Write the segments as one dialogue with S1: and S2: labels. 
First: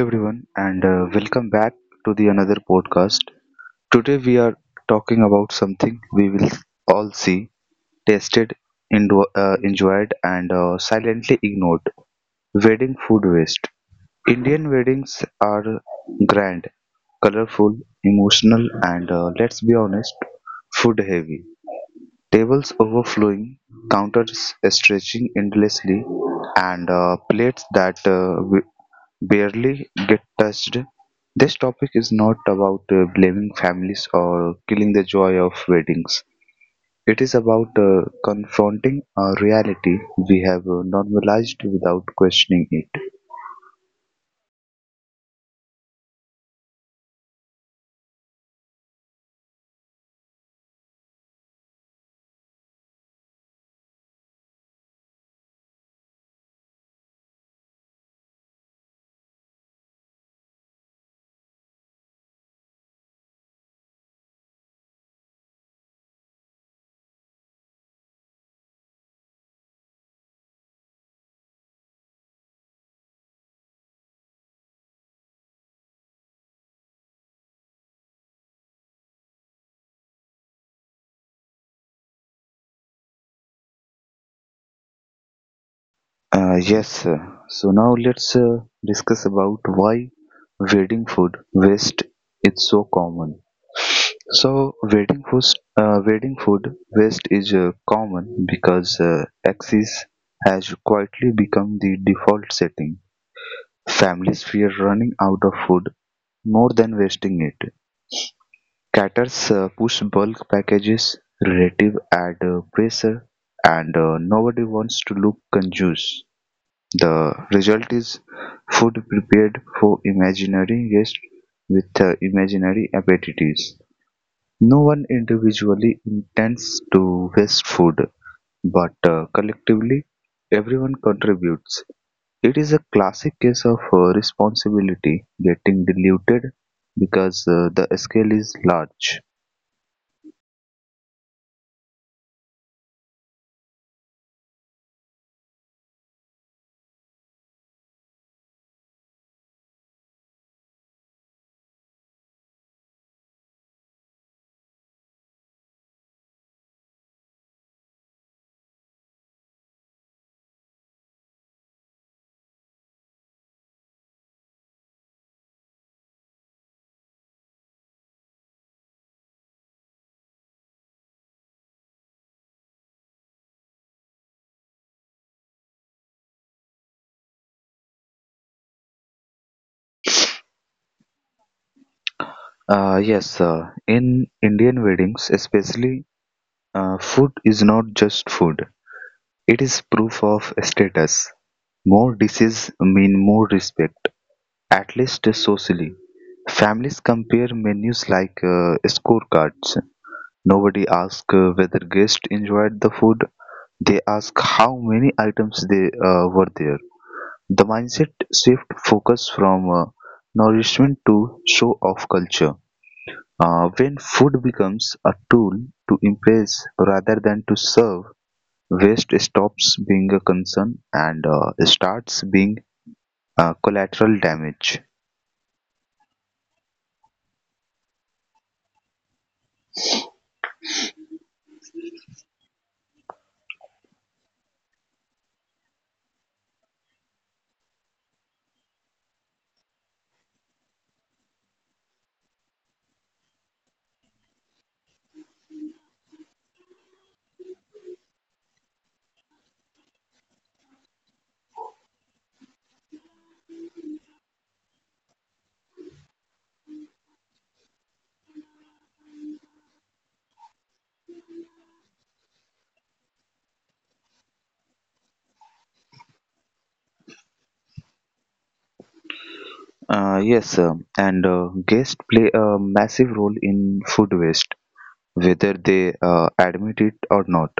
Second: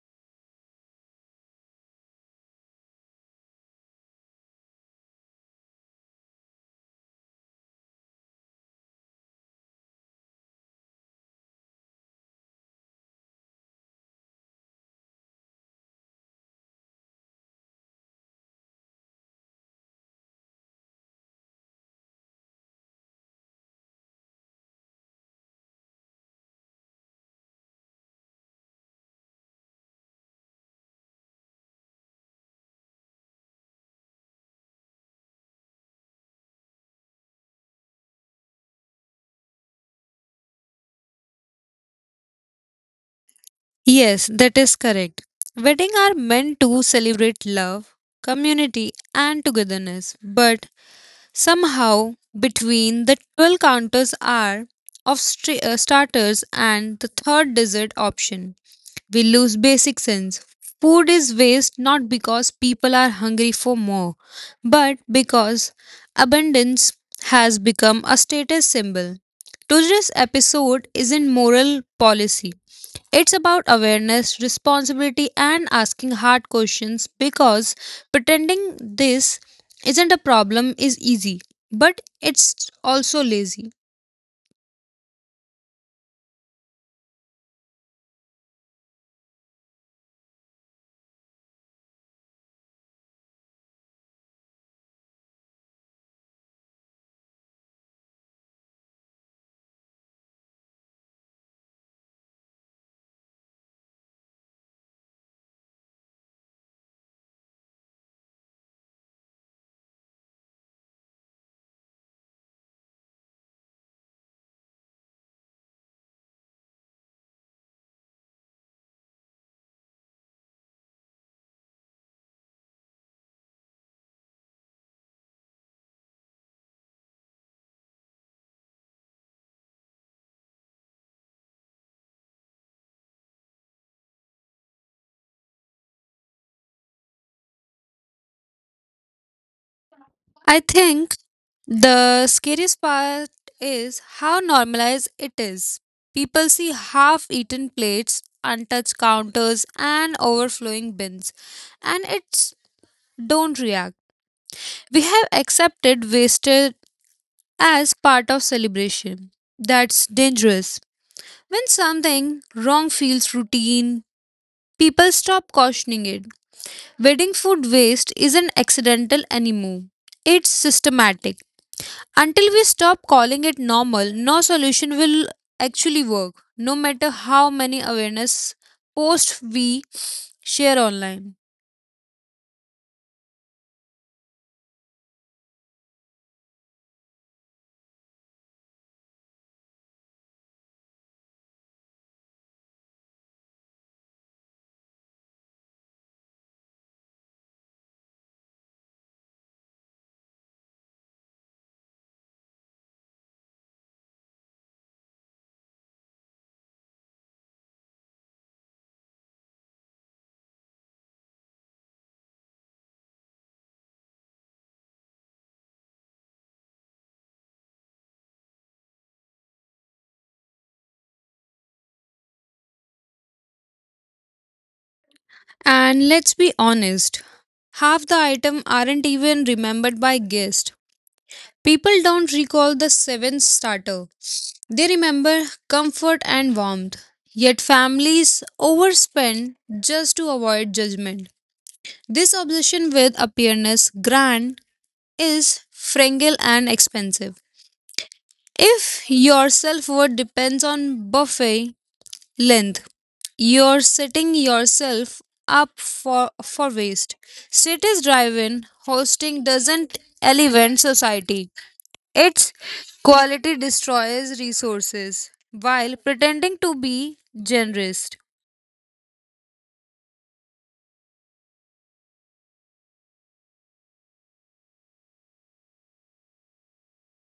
S1: everyone and welcome back to the another podcast. Today we are talking about something we will all see, tasted, enjoyed, and silently ignored. Wedding food waste. Indian weddings are grand, colorful, emotional, and let's be honest, food heavy. Tables overflowing, counters stretching endlessly, and plates that barely get touched. This topic is not about blaming families or killing the joy of weddings. It is about confronting a reality we have normalized without questioning it.
S2: Yes, that is correct. Weddings are meant to celebrate love, community, and togetherness, but somehow between the 12 counters are of starters and the third dessert option, we lose basic sense. Food is waste not because people are hungry for more, but because abundance has become a status symbol. Today's episode isn't moral policy. It's about awareness, responsibility, and asking hard questions because pretending this isn't a problem is easy, but it's also lazy.
S1: Uh, yes, uh, so now let's discuss about why wedding food waste is so common. So wedding food waste is common because excess has quietly become the default setting. Families fear running out of food more than wasting it. Caters push bulk packages, relative ad pressure, and nobody wants to look conscious. The result is food prepared for imaginary guests with imaginary appetites. No one individually intends to waste food, but collectively, everyone contributes. It is a classic case of responsibility getting diluted because the scale is large.
S2: I think the scariest part is how normalized it is. People see half eaten plates, untouched counters, and overflowing bins, and it's don't react. We have accepted wasted as part of celebration. That's dangerous. When something wrong feels routine, people stop cautioning it. Wedding food waste isn't accidental anymore, it's systematic. Until we stop calling it normal, no solution will actually work, no matter how many awareness posts we share online.
S1: Yes, in Indian weddings, especially, food is not just food. It is proof of status. More dishes mean more respect, at least socially. Families compare menus like scorecards. Nobody asks whether guests enjoyed the food. They ask how many items they were there. The mindset shift focus from nourishment to show off culture. When food becomes a tool to impress rather than to serve, waste stops being a concern and starts being collateral damage.
S2: And let's be honest, half the items aren't even remembered by guests. People don't recall the seventh starter. They remember comfort and warmth, yet families overspend just to avoid judgment. This obsession with appearance grand is fragile and expensive. If your self worth depends on buffet length, you're setting yourself up for waste. Cities drive in, hosting doesn't elevate society. Its quality destroys resources while pretending to be generous.
S1: Yes, and guests play a massive role in food waste, whether they admit it or not.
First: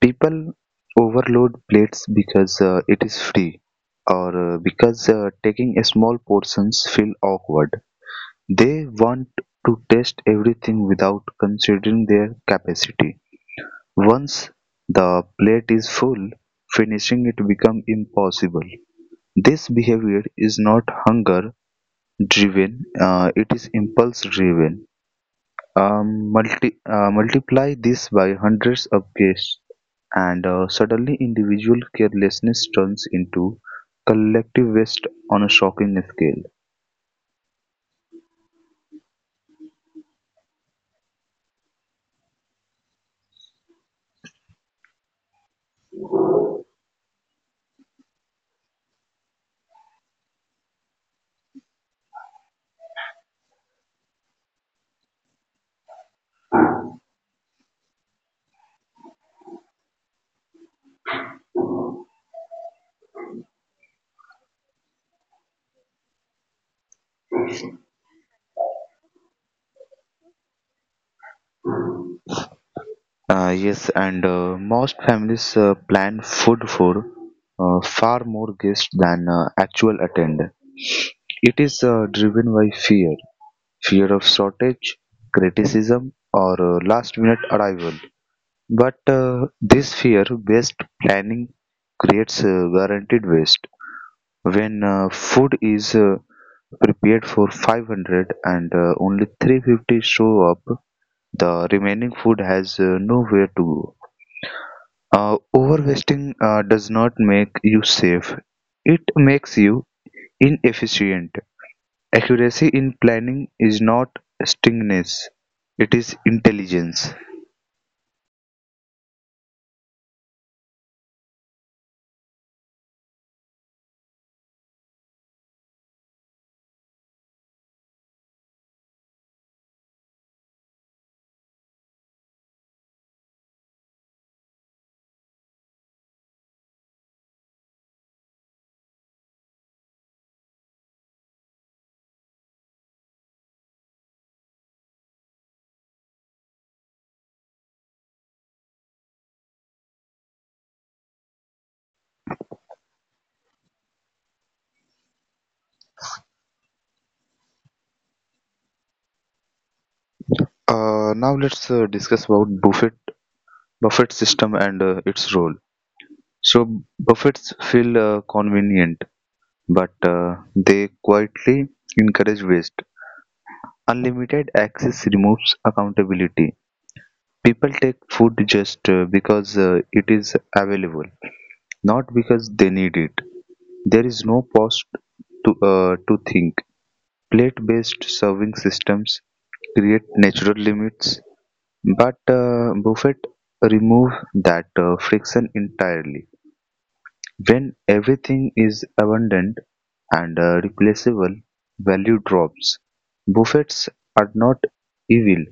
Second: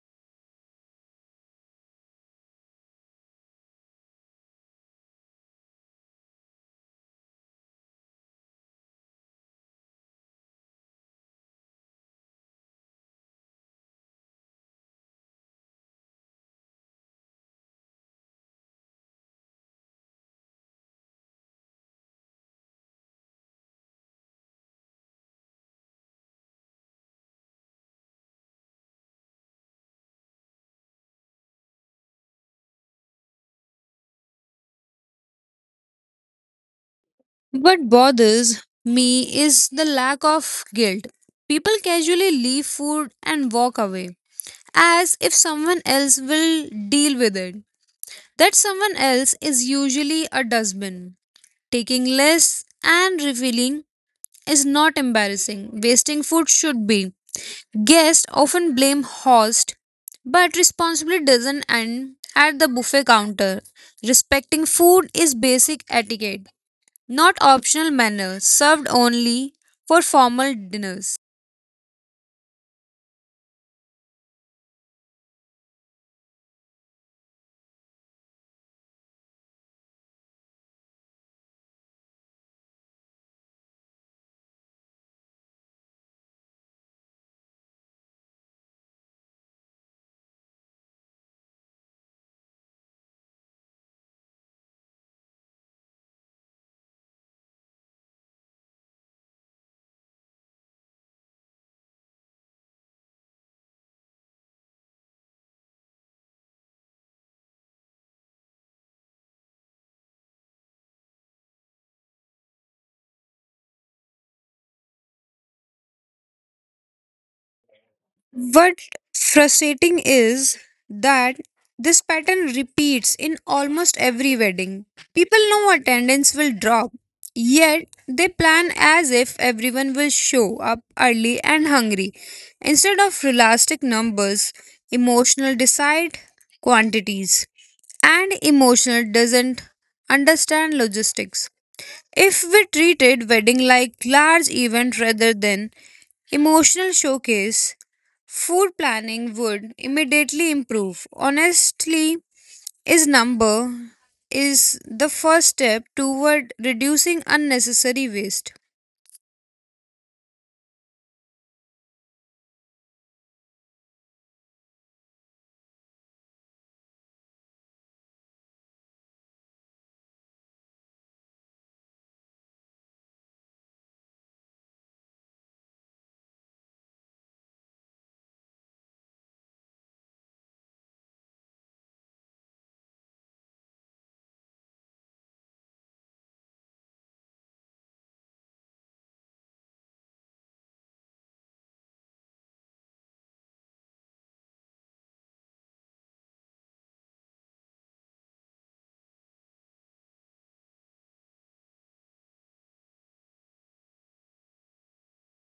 S1: People overload plates because it is free, or because taking a small portions feel awkward. They want to test everything without considering their capacity. Once the plate is full, finishing it becomes impossible. This behavior is not hunger driven, it is impulse driven. Multiply this by hundreds of guests, and suddenly individual carelessness turns into collective waste on a shocking scale.
S2: What bothers me is the lack of guilt. People casually leave food and walk away as if someone else will deal with it. That someone else is usually a dustbin. Taking less and refilling is not embarrassing. Wasting food should be. Guests often blame host, but responsibility doesn't end at the buffet counter. Respecting food is basic etiquette, not optional manners served only for formal dinners.
S1: Yes, and Most families plan food for far more guests than actual attend. It is driven by fear, fear of shortage, criticism, or last-minute arrival. But this fear-based planning creates guaranteed waste. When food is prepared for 500 and only 350 show up, the remaining food has nowhere to go. Overweighting does not make you safe, it makes you inefficient. Accuracy in planning is not stinginess, it is intelligence.
S2: What frustrating is that this pattern repeats in almost every wedding. People know attendance will drop, yet they plan as if everyone will show up early and hungry. Instead of realistic numbers, emotional decide quantities, and emotional doesn't understand logistics. If we treated wedding like large event rather than emotional showcase, food planning would immediately improve. Honestly, is number is the first step toward reducing unnecessary waste.
S1: Now let's discuss about Buffett system and its role. So Buffets feel convenient, but they quietly encourage waste. Unlimited access removes accountability. People take food just because it is available, not because they need it. There is no pause to think. Plate based serving systems create natural limits, but buffet remove that friction entirely. When everything is abundant and replaceable, value drops. Buffets are not evil,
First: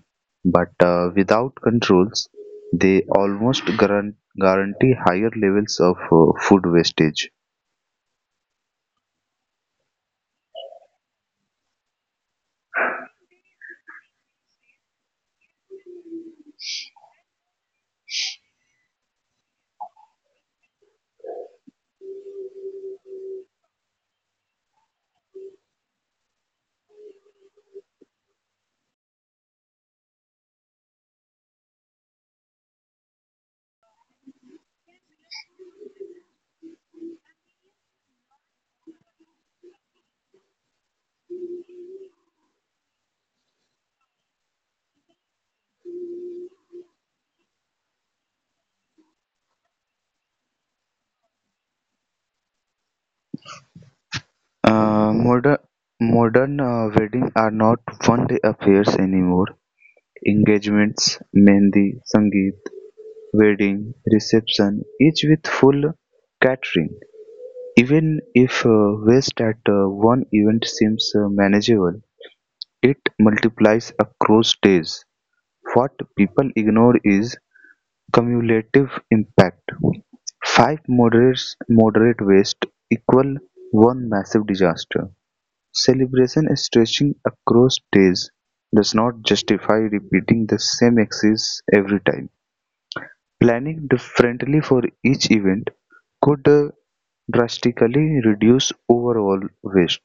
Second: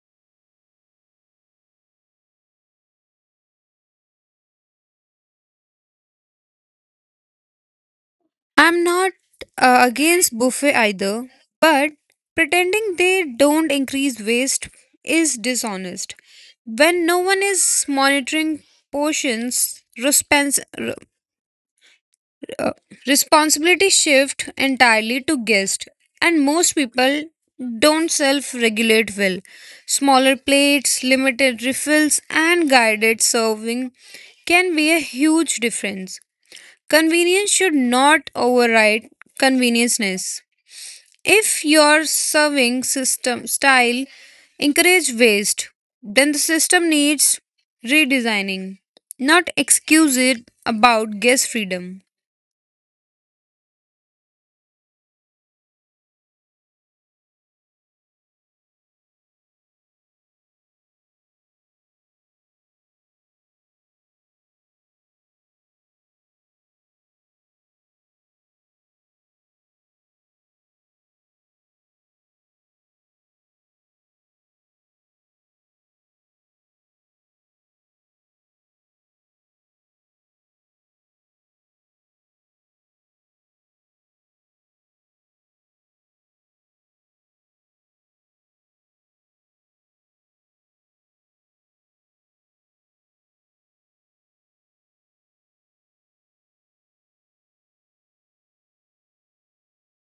S1: but without controls, they almost guarantee higher levels of food wastage.
S2: I'm not against buffet either, but pretending they don't increase waste is dishonest. When no one is monitoring portions, responsibility shift entirely to guest, and most people don't self regulate well. Smaller plates, limited refills, and guided serving can be a huge difference. Convenience should not override convenienceness. If your serving system style encourage waste, then the system needs redesigning, not excuse it about guest freedom.
S1: Uh, Modern modern weddings are not one-day affairs anymore; engagements, mehndi, sangeet, wedding reception, each with full catering, even if waste at one event seems manageable, it multiplies across days. What people ignore is cumulative impact. Five moderate wastes equal one massive disaster. Celebration stretching across days does not justify repeating the same exercise every time. Planning differently for each event could drastically reduce overall waste.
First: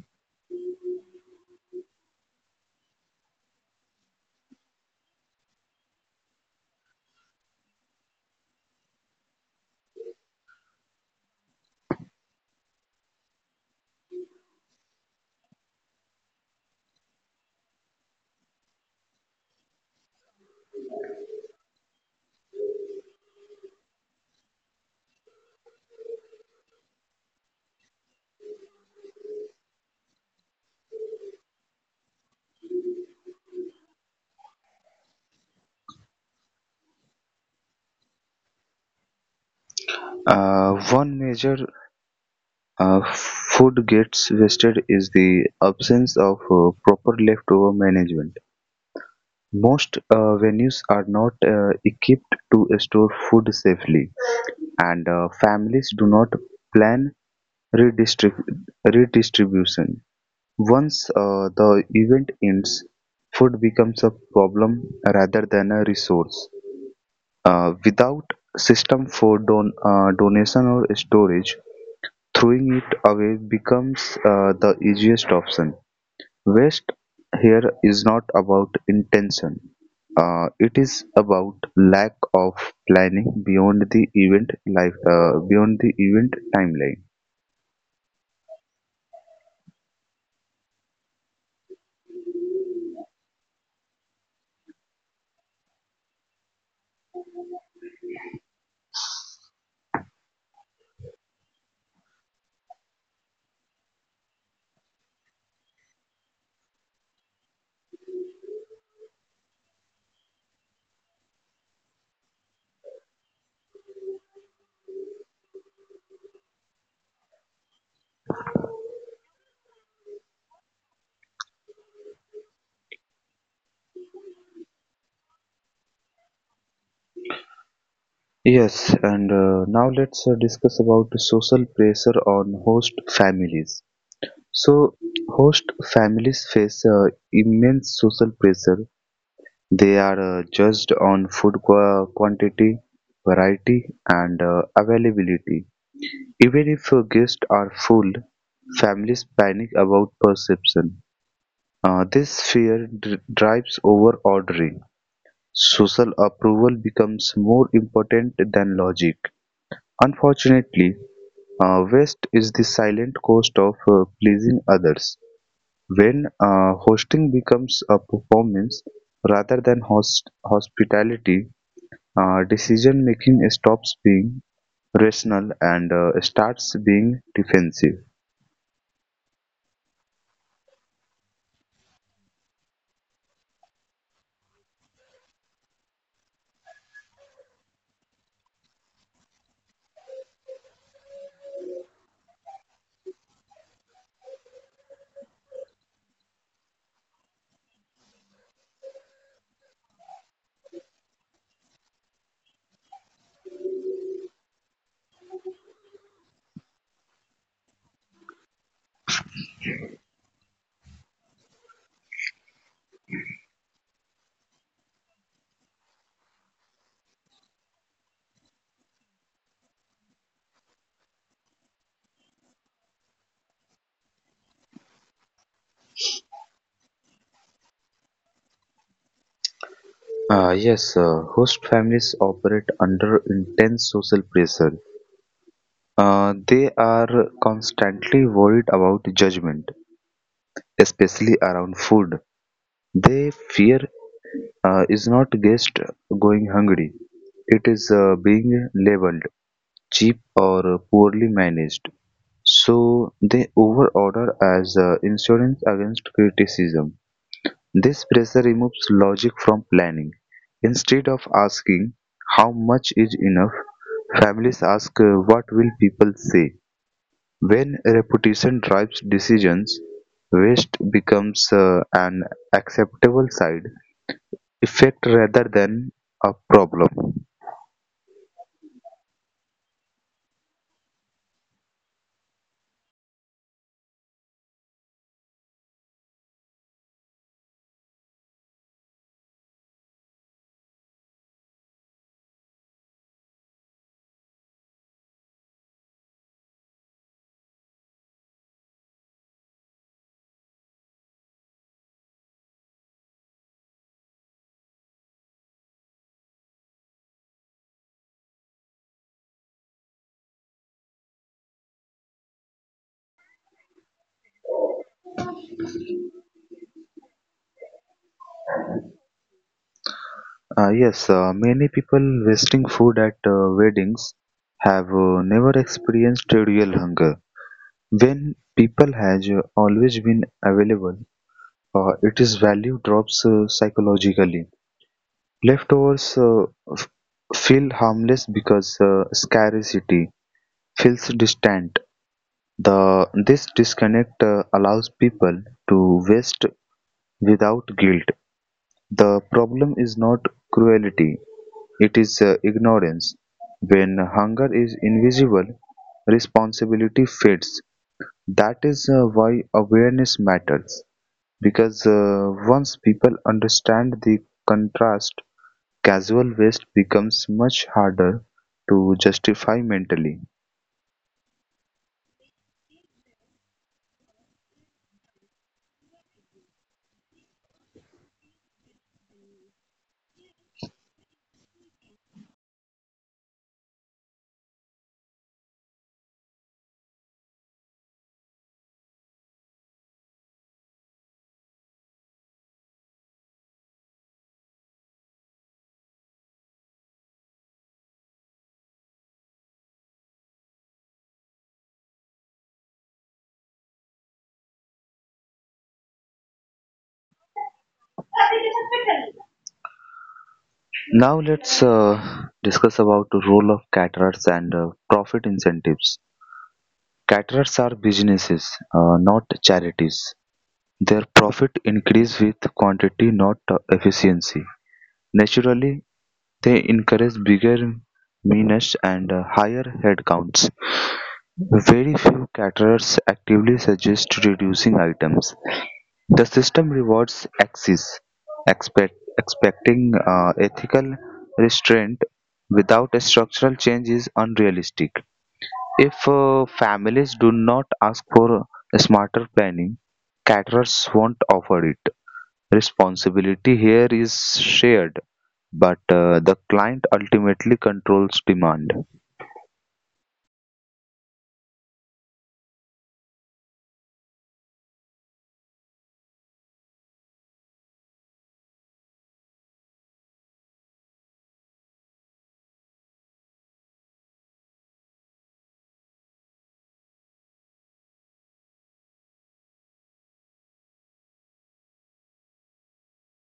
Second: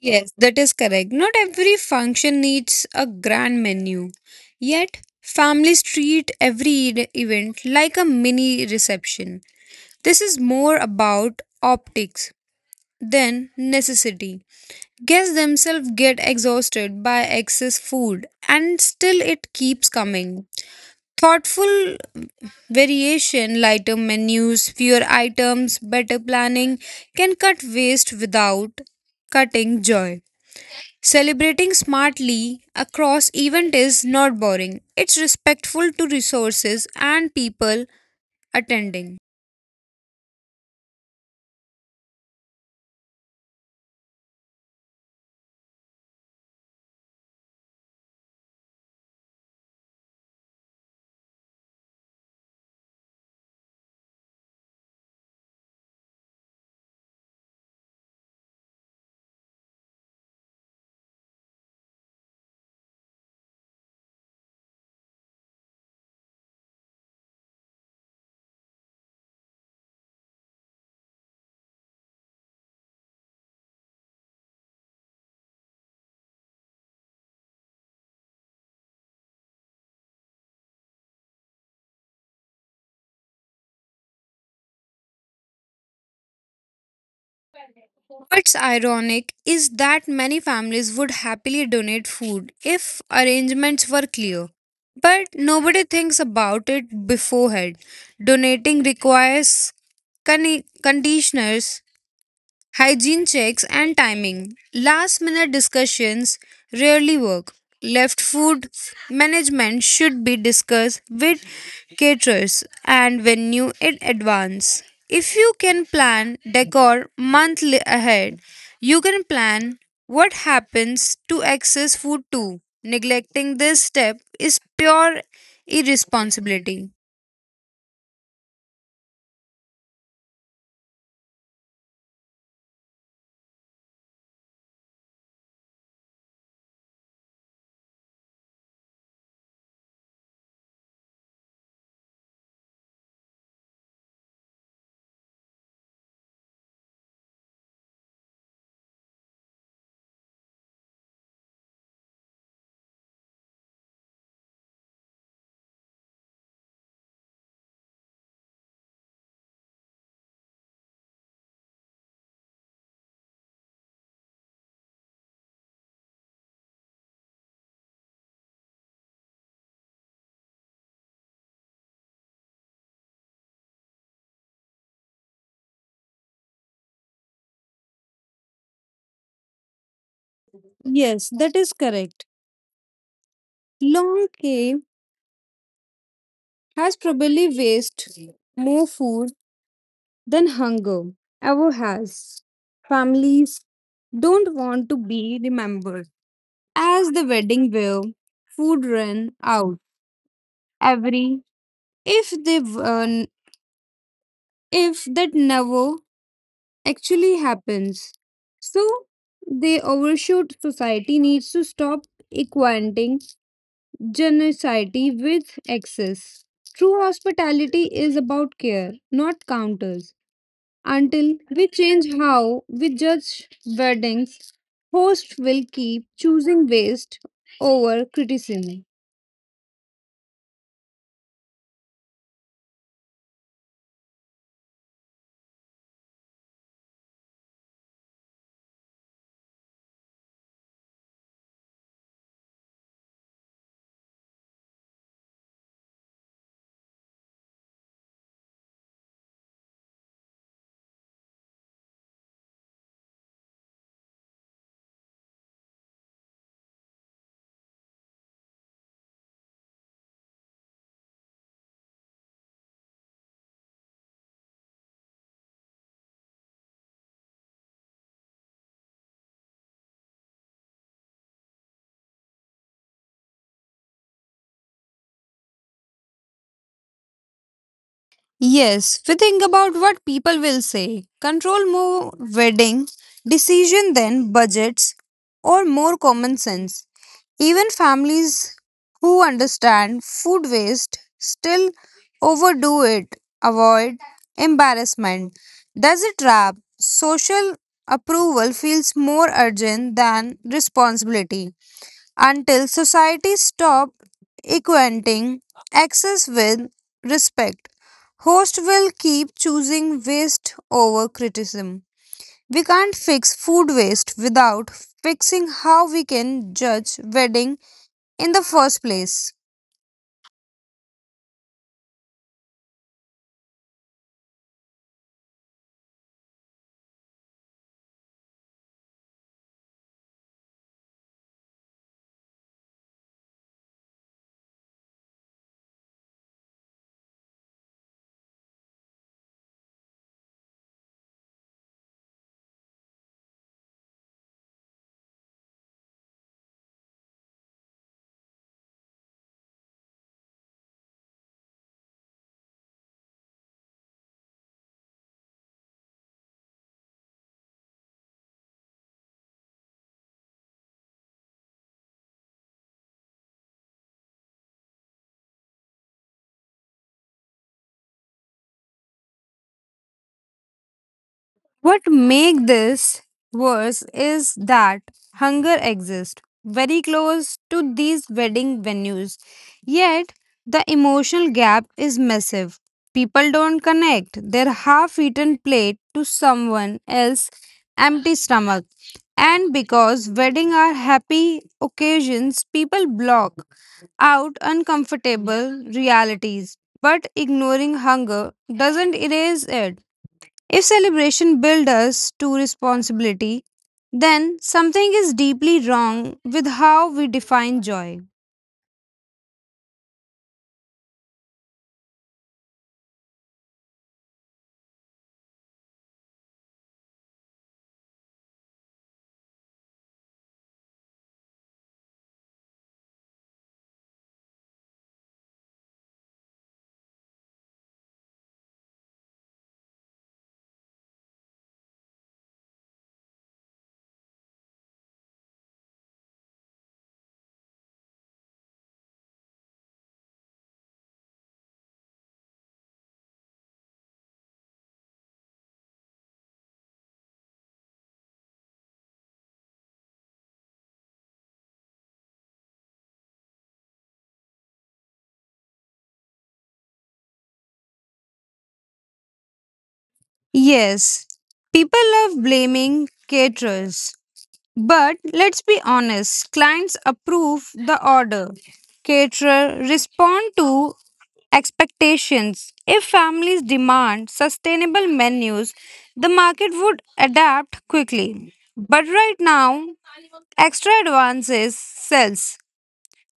S2: Yes, that is correct. Not every function needs a grand menu. Yet, families treat every event like a mini reception. This is more about optics than necessity. Guests themselves get exhausted by excess food, and still it keeps coming. Thoughtful variation, lighter menus, fewer items, better planning can cut waste without cutting joy. Celebrating smartly across event is not boring. It's respectful to resources and people attending.
S1: One major food gets wasted is the absence of proper leftover management. Most venues are not equipped to store food safely, and families do not plan Redistrib- redistribution. Once the event ends, food becomes a problem rather than a resource. Without system for donation or storage, throwing it away becomes the easiest option. Waste here is not about intention. It is about lack of planning beyond the event timeline.
S2: What's ironic is that many families would happily donate food if arrangements were clear. But nobody thinks about it beforehand. Donating requires conditioners. Hygiene checks and timing. Last minute discussions rarely work. Left food management should be discussed with caterers and venue in advance. If you can plan decor monthly ahead, you can plan what happens to excess food too. Neglecting this step is pure irresponsibility.
S1: Yes, and now let's discuss about the social pressure on host families. So, host families face immense social pressure. They are judged on food quantity, variety, and availability. Even if guests are full, families panic about perception. This fear drives over ordering. Social approval becomes more important than logic. Unfortunately, West is the silent cost of pleasing others, when hosting becomes a performance rather than hospitality, decision-making stops being rational and starts being defensive.
S2: Yes, that is correct. Long K has probably wasted more food than hunger ever has. Families don't want to be remembered as the wedding where food ran out every if they if that never actually happens. So they overshoot society needs to stop equating generosity with excess. True hospitality is about care, not counters. Until we change how we judge weddings, hosts will keep choosing waste over criticism.
S1: Yes, host families operate under intense social pressure. They are constantly worried about judgment, especially around food. They fear is not just going hungry, it is being labeled cheap or poorly managed. So they overorder as insurance against criticism. This pressure removes logic from planning. Instead of asking how much is enough, families ask what will people say. When reputation drives decisions, waste becomes an acceptable side effect rather than a problem.
S2: Yes, we think about what people will say. Control more wedding, decision than budgets, or more common sense. Even families who understand food waste still overdo it, avoid embarrassment. Does it trap? Social approval feels more urgent than responsibility until society stop equating access with respect. Host will keep choosing waste over criticism. We can't fix food waste without fixing how we can judge wedding in the first place.
S1: Yes, many people wasting food at weddings have never experienced real hunger. When people has always been available, it is value drops psychologically. Leftovers f- feel harmless because scarcity feels distant. The this disconnect allows people to waste without guilt. The problem is not cruelty, it is ignorance. When hunger is invisible, responsibility fades. That is why awareness matters. Because once people understand the contrast, casual waste becomes much harder to justify mentally.
S2: What make this worse is that hunger exists very close to these wedding venues. Yet the emotional gap is massive. People don't connect their half-eaten plate to someone else's empty stomach. And because weddings are happy occasions, people block out uncomfortable realities. But ignoring hunger doesn't erase it. If celebration builds us to responsibility, then something is deeply wrong with how we define joy.
S1: Now let's discuss about the role of caterers and profit incentives. Caterers are businesses, not charities. Their profit increased with quantity not efficiency; naturally they encourage bigger menus and higher headcounts. Very few caterers actively suggest reducing items. The system rewards excess, expecting ethical restraint without a structural change is unrealistic. If families do not ask for smarter planning, caterers won't offer it. Responsibility here is shared, but the client ultimately controls demand.
S2: Yes, people love blaming caterers. But let's be honest, clients approve the order. Caterer respond to expectations. If families demand sustainable menus, the market would adapt quickly. But right now, extra advances sells.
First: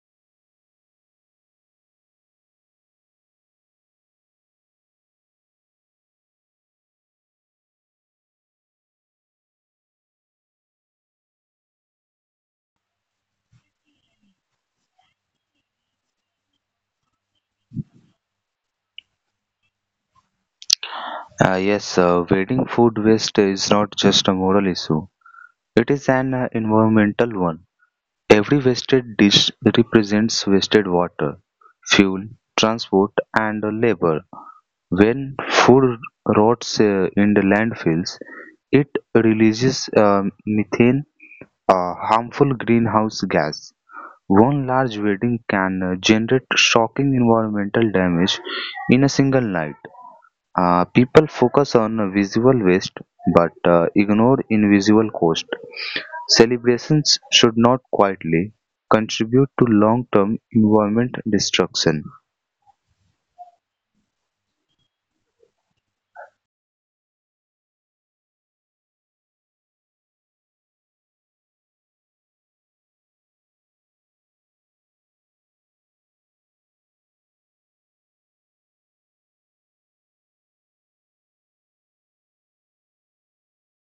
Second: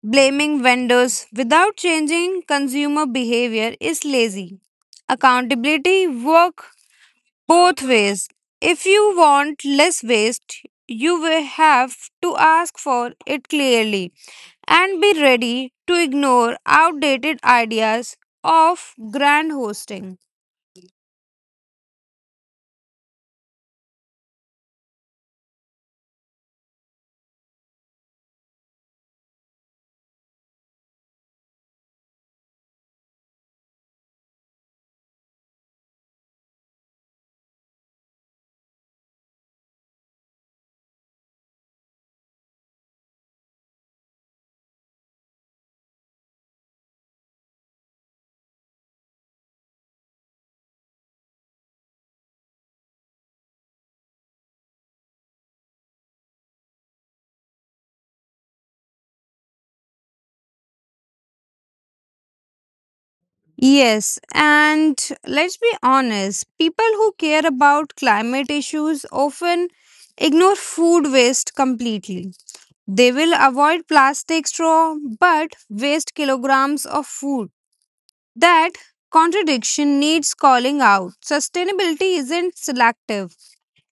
S2: Blaming vendors without changing consumer behavior is lazy. Accountability work both ways. If you want less waste, you will have to ask for it clearly and be ready to ignore outdated ideas of grand hosting.
S1: Yes, wedding food waste is not just a moral issue, it is an environmental one. Every wasted dish represents wasted water, fuel, transport, and labor. When food rots in the landfills, it releases methane, a harmful greenhouse gas. One large wedding can generate shocking environmental damage in a single night. People focus on visible waste but ignore invisible cost. Celebrations should not quietly contribute to long term environment destruction.
S2: Yes, and let's be honest, people who care about climate issues often ignore food waste completely. They will avoid plastic straw but waste kilograms of food. That contradiction needs calling out. Sustainability isn't selective.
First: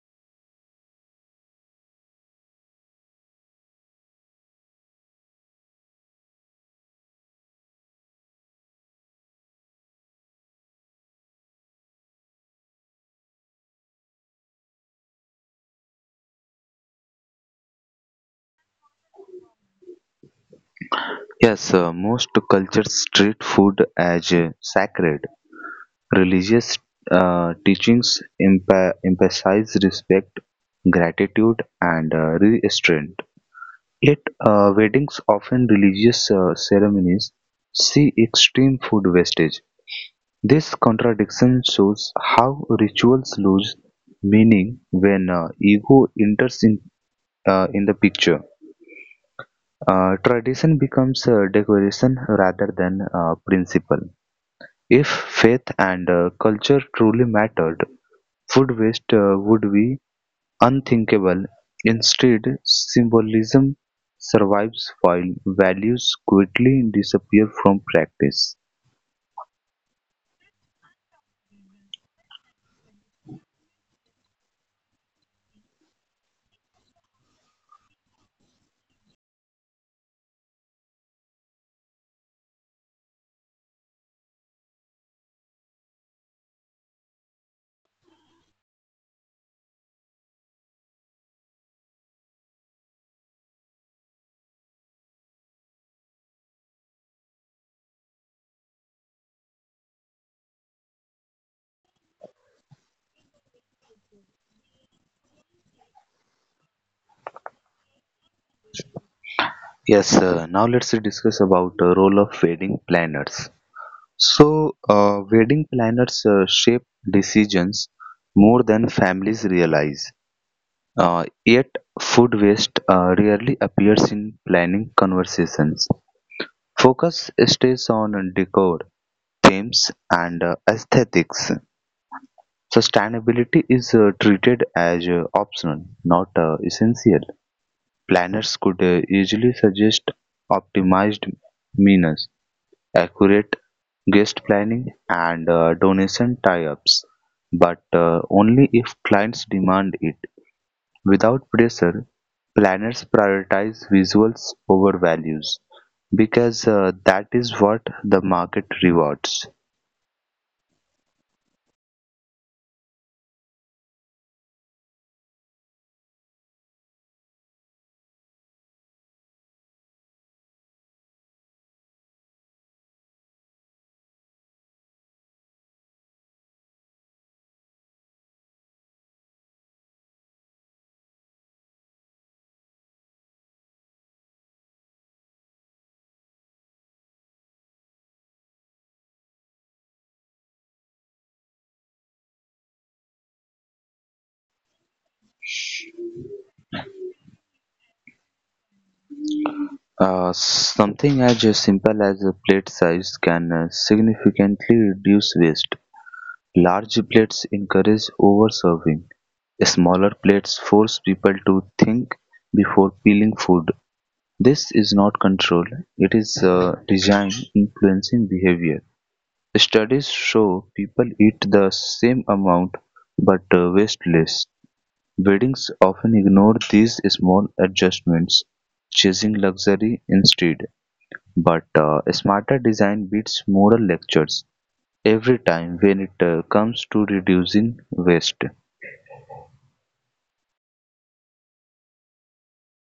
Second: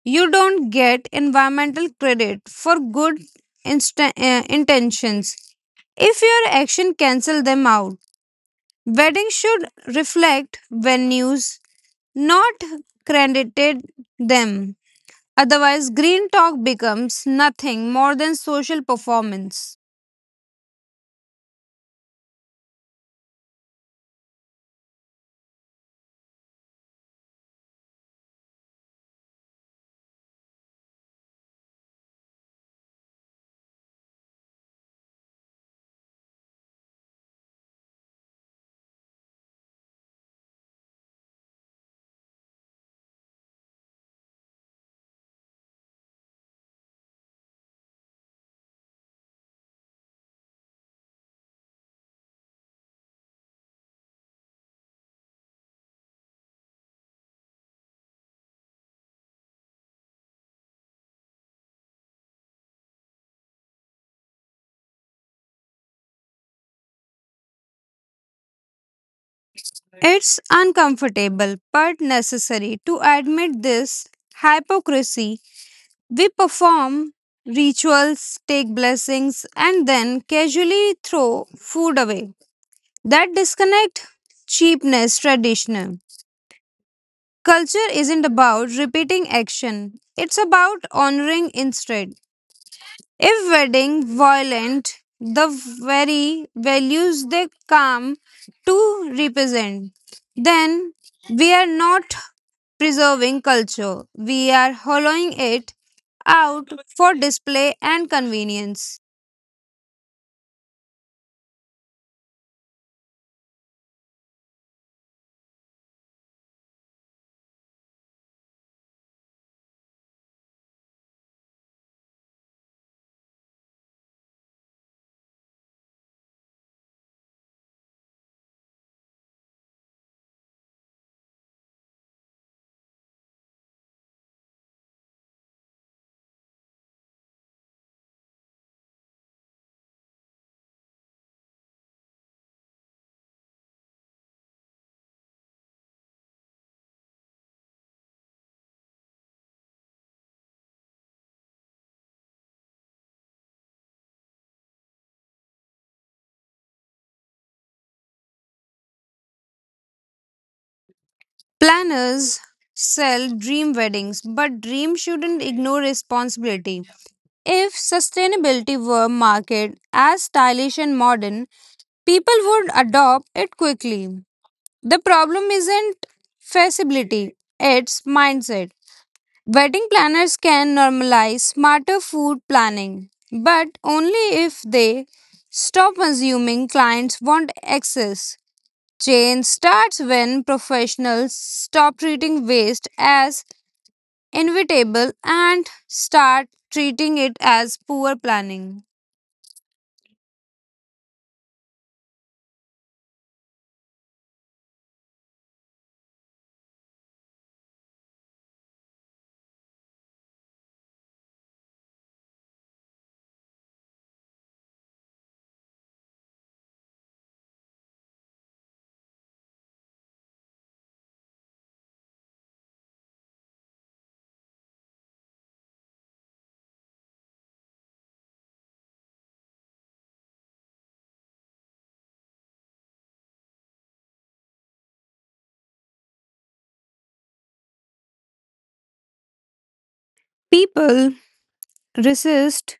S2: You don't get environmental credit for good intentions if your action cancel them out. Weddings should reflect venues, not credited them. Otherwise, green talk becomes nothing more than social performance.
S1: Yes, most cultures treat food as sacred. Religious teachings emphasize respect, gratitude, and restraint. At weddings, often religious ceremonies, see extreme food wastage. This contradiction shows how rituals lose meaning when ego enters in the picture. Tradition becomes decoration rather than principle. If faith and culture truly mattered, food waste would be unthinkable. Instead, symbolism survives while values quickly disappear from practice.
S2: It's uncomfortable but necessary to admit this hypocrisy. We perform rituals, take blessings, and then casually throw food away. That disconnect cheapness traditional. Culture isn't about repeating action, it's about honoring instead. If wedding violent, the very values they come to represent, then we are not preserving culture. We are hollowing it out for display and convenience.
S1: Yes, now let's discuss about the role of wedding planners. So, wedding planners shape decisions more than families realize. Yet, food waste rarely appears in planning conversations. Focus stays on decor, themes, and aesthetics. Sustainability is treated as optional, not essential. Planners could easily suggest optimized means, accurate guest planning, and donation tie-ups, but only if clients demand it. Without pressure, planners prioritize visuals over values because that is what the market rewards.
S2: Planners sell dream weddings, but dream shouldn't ignore responsibility. If sustainability were marketed as stylish and modern, people would adopt it quickly. The problem isn't feasibility, it's mindset. Wedding planners can normalize smarter food planning, but only if they stop assuming clients want excess. Change starts when professionals stop treating waste as inevitable and start treating it as poor planning.
S1: Something as simple as a plate size can significantly reduce waste. Large plates encourage overserving. Smaller plates force people to think before peeling food. This is not control, it is design influencing behavior. Studies show people eat the same amount but waste less. Weddings often ignore these small adjustments, chasing luxury instead. But smarter design beats moral lectures every time when it comes to reducing waste.
S2: People resist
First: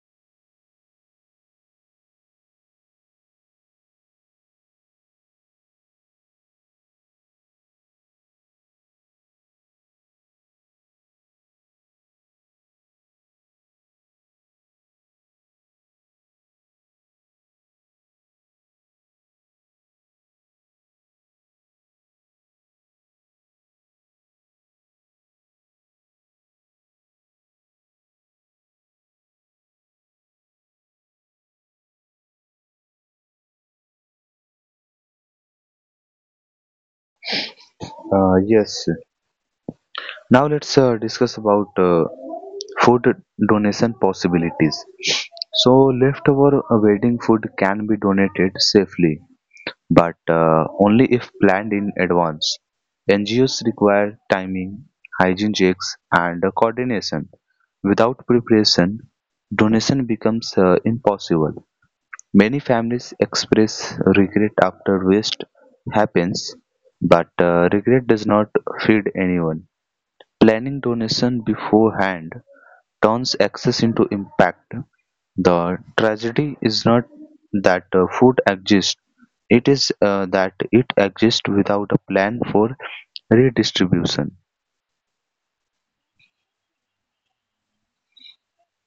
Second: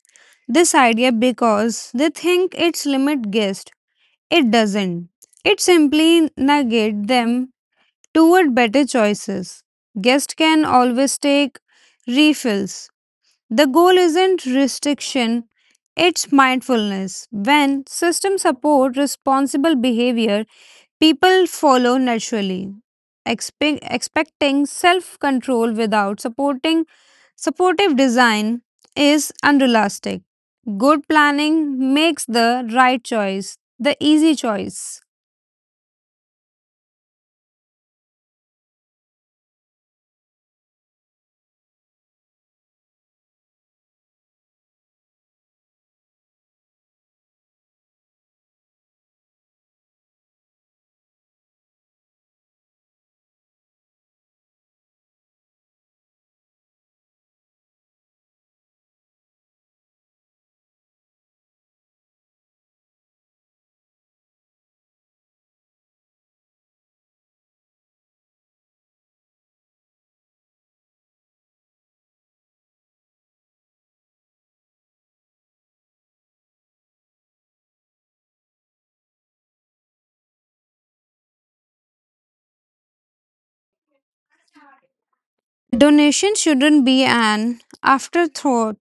S2: this idea because they think it's limit guest. It doesn't. It simply negates them toward better choices. Guests can always take refills. The goal isn't restriction, it's mindfulness. When systems support responsible behavior, people follow naturally. Expecting self-control without supporting supportive design is unrealistic. Good planning makes the right choice, the easy choice.
S1: Uh, yes. Now let's discuss about food donation possibilities. So leftover wedding food can be donated safely, but only if planned in advance. NGOs require timing, hygiene checks, and coordination. Without preparation, donation becomes impossible. Many families express regret after waste happens, but regret does not feed anyone. Planning donation beforehand turns access into impact. The tragedy is not that food exists, it is that it exists without a plan for redistribution.
S2: Donation shouldn't be an afterthought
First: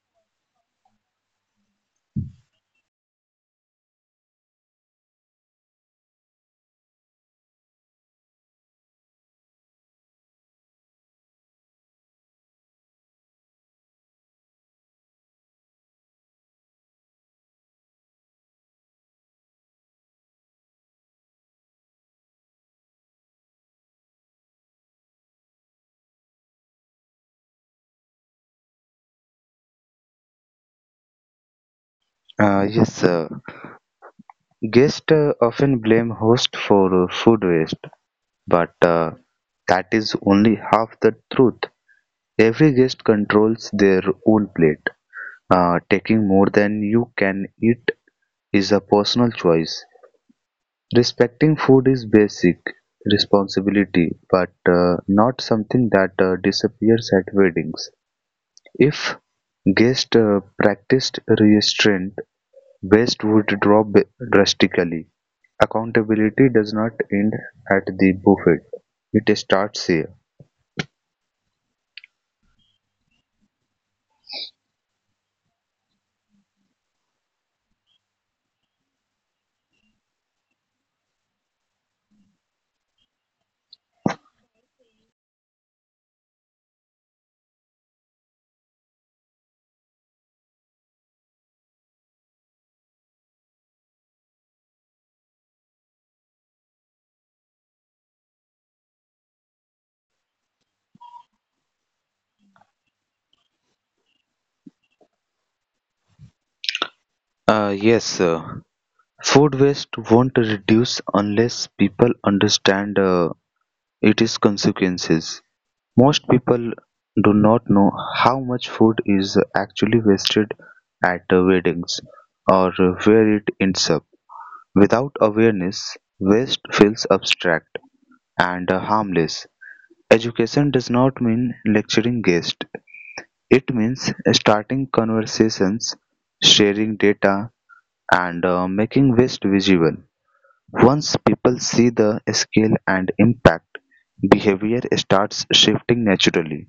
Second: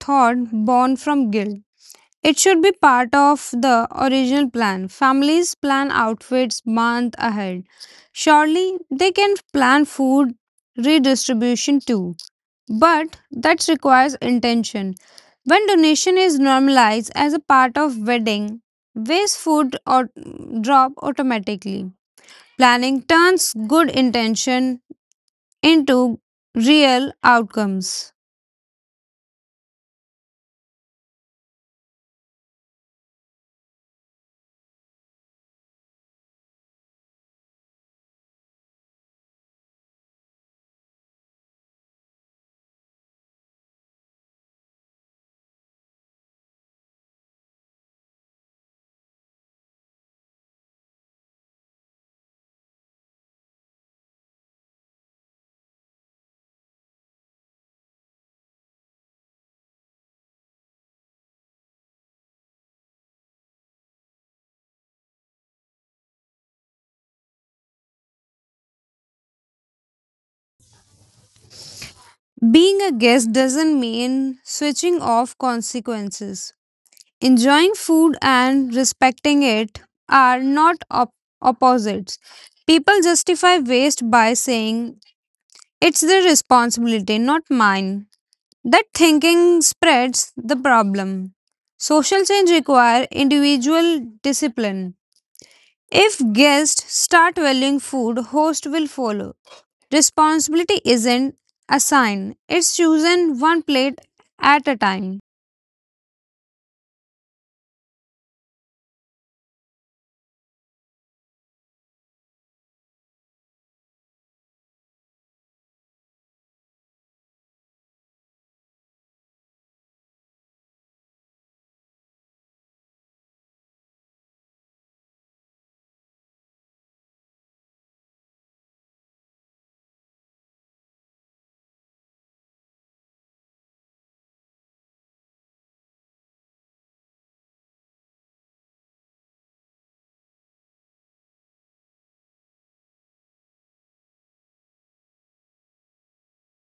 S2: born from guilt. It should be part of the original plan. Families plan outfits month ahead. Surely they can plan food redistribution too, but that requires intention. When donation is normalized as a part of wedding, waste food or drop automatically. Planning turns good intention into real outcomes.
S1: Yes, sir. Guests often blame host for food waste, but that is only half the truth. Every guest controls their own plate. Taking more than you can eat is a personal choice. Respecting food is basic responsibility, but not something that disappears at weddings. If guests practiced restraint, waste would drop drastically. Accountability does not end at the buffet; it starts here.
S2: Being a guest doesn't mean switching off consequences. Enjoying food and respecting it are not opposites. People justify waste by saying it's their responsibility, not mine. That thinking spreads the problem. Social change requires individual discipline. If guests start valuing food, host will follow. Responsibility isn't assigned, it's chosen one plate at a time.
S1: Yes, sir. Food waste won't reduce unless people understand its consequences. Most people do not know how much food is actually wasted at weddings or where it ends up. Without awareness, waste feels abstract and harmless. Education does not mean lecturing guests. It means starting conversations, sharing data, and making waste visible. Once people see the scale and impact, behavior starts shifting naturally.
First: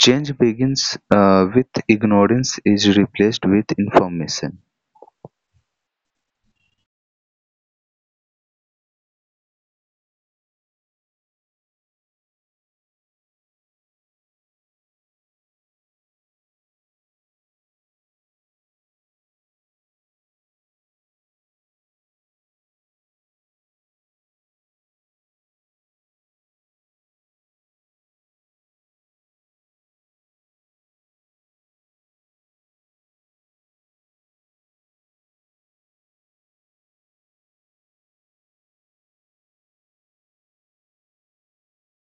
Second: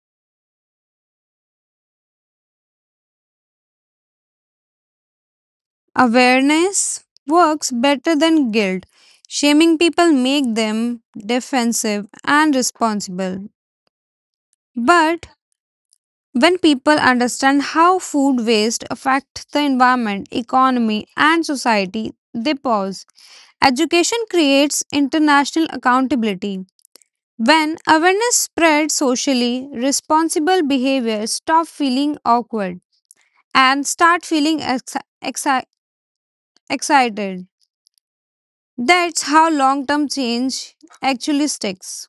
S1: Change begins with ignorance is replaced with information.
S2: Awareness works better than guilt. Shaming people make them defensive and responsible. But when people understand how food waste affects the environment, economy and society, they pause. Education creates international accountability. When awareness spreads socially, responsible behavior stops feeling awkward and start feeling exci- excited. That's how long term change actually sticks.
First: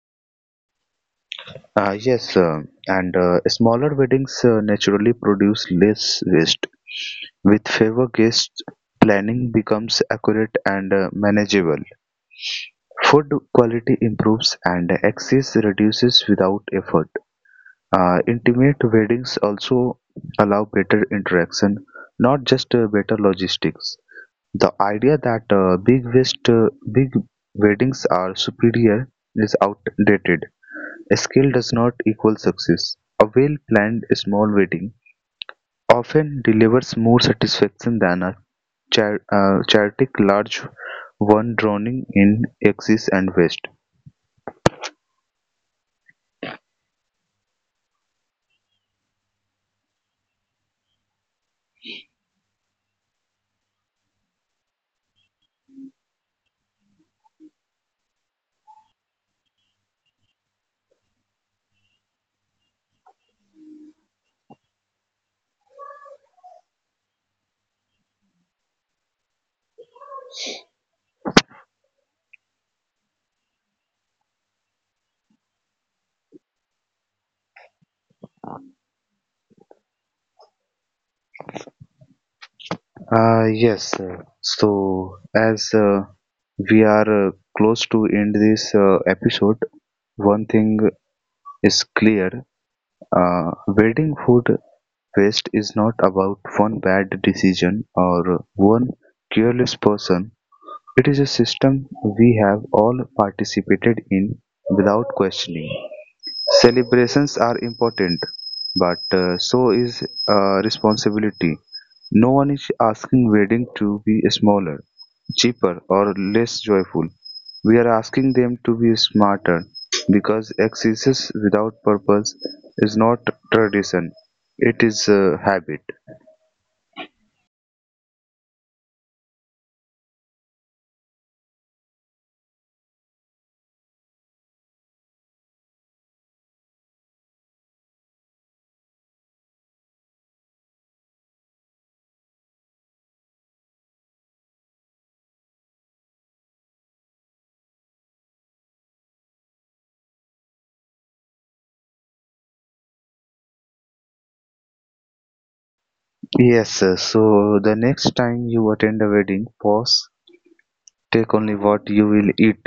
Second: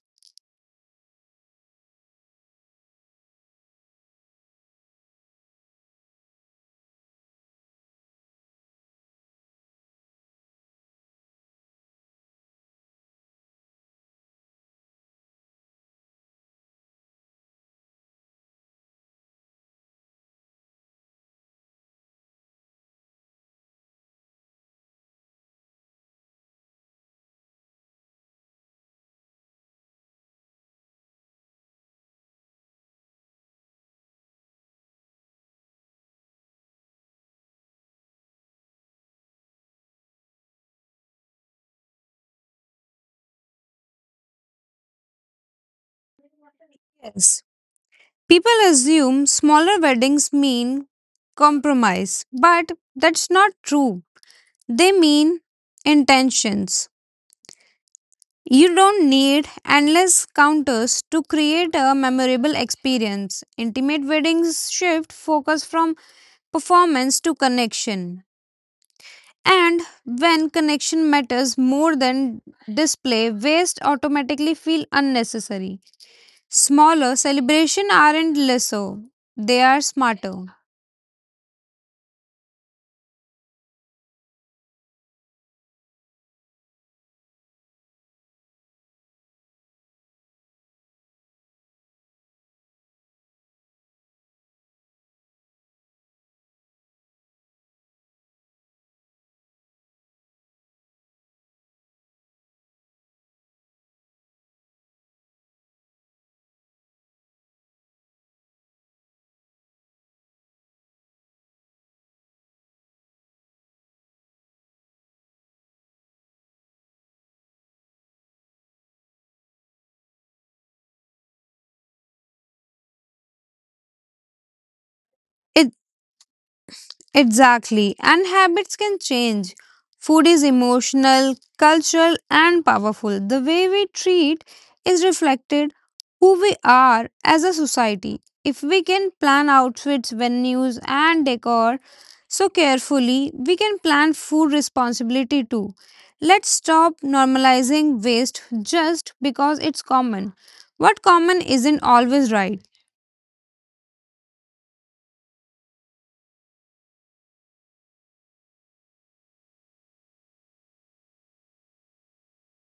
S1: Yes, and smaller weddings naturally produce less waste. With favor guests, planning becomes accurate and manageable. Food quality improves and excess reduces without effort. Intimate weddings also allow better interaction, not just better logistics. The idea that big weddings are superior is outdated. Scale does not equal success. A well-planned small wedding often delivers more satisfaction than a chaotic large one drowning in axis and waste.
S2: Yes. People assume smaller weddings mean compromise, but that's not true. They mean intentions. You don't need endless counters to create a memorable experience. Intimate weddings shift focus from performance to connection. And when connection matters more than display, waste automatically feel unnecessary. Smaller celebration aren't lesser, they are smarter.
S1: Yes, so as we are close to end this episode, one thing is clear. Wedding food waste is not about one bad decision or one careless person. It is a system we have all participated in without questioning. Celebrations are important, but so is responsibility. No one is asking wedding to be smaller cheaper or less joyful. We are asking them to be smarter because exercise without purpose is not tradition, it is a habit.
S2: Exactly, and habits can change. Food is emotional, cultural, and powerful. The way we treat is reflected who we are as a society. If we can plan outfits, venues, and decor so carefully, we can plan food responsibility too. Let's stop normalizing waste just because it's common. What common isn't always right
S1: Yes, sir. So the next time you attend a wedding, pause, take only what you will eat.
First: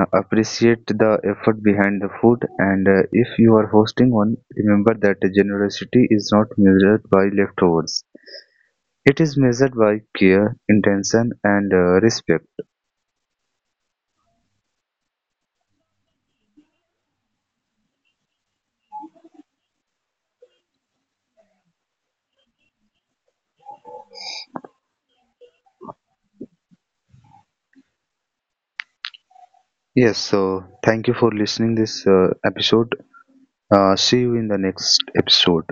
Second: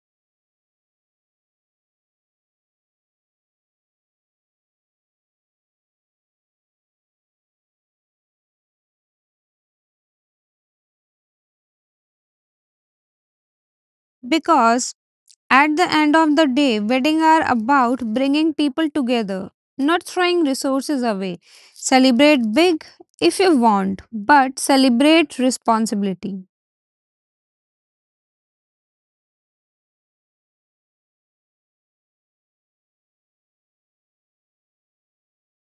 S1: Appreciate the effort behind the food, and if you are hosting one, remember that generosity is not measured by leftovers, it is measured by care, intention, and respect.
S2: because at the end of the day, weddings are about bringing people together, not throwing resources away. Celebrate big if you want, but celebrate responsibility.
S1: Yes, so thank you for listening this episode. See you in the next episode.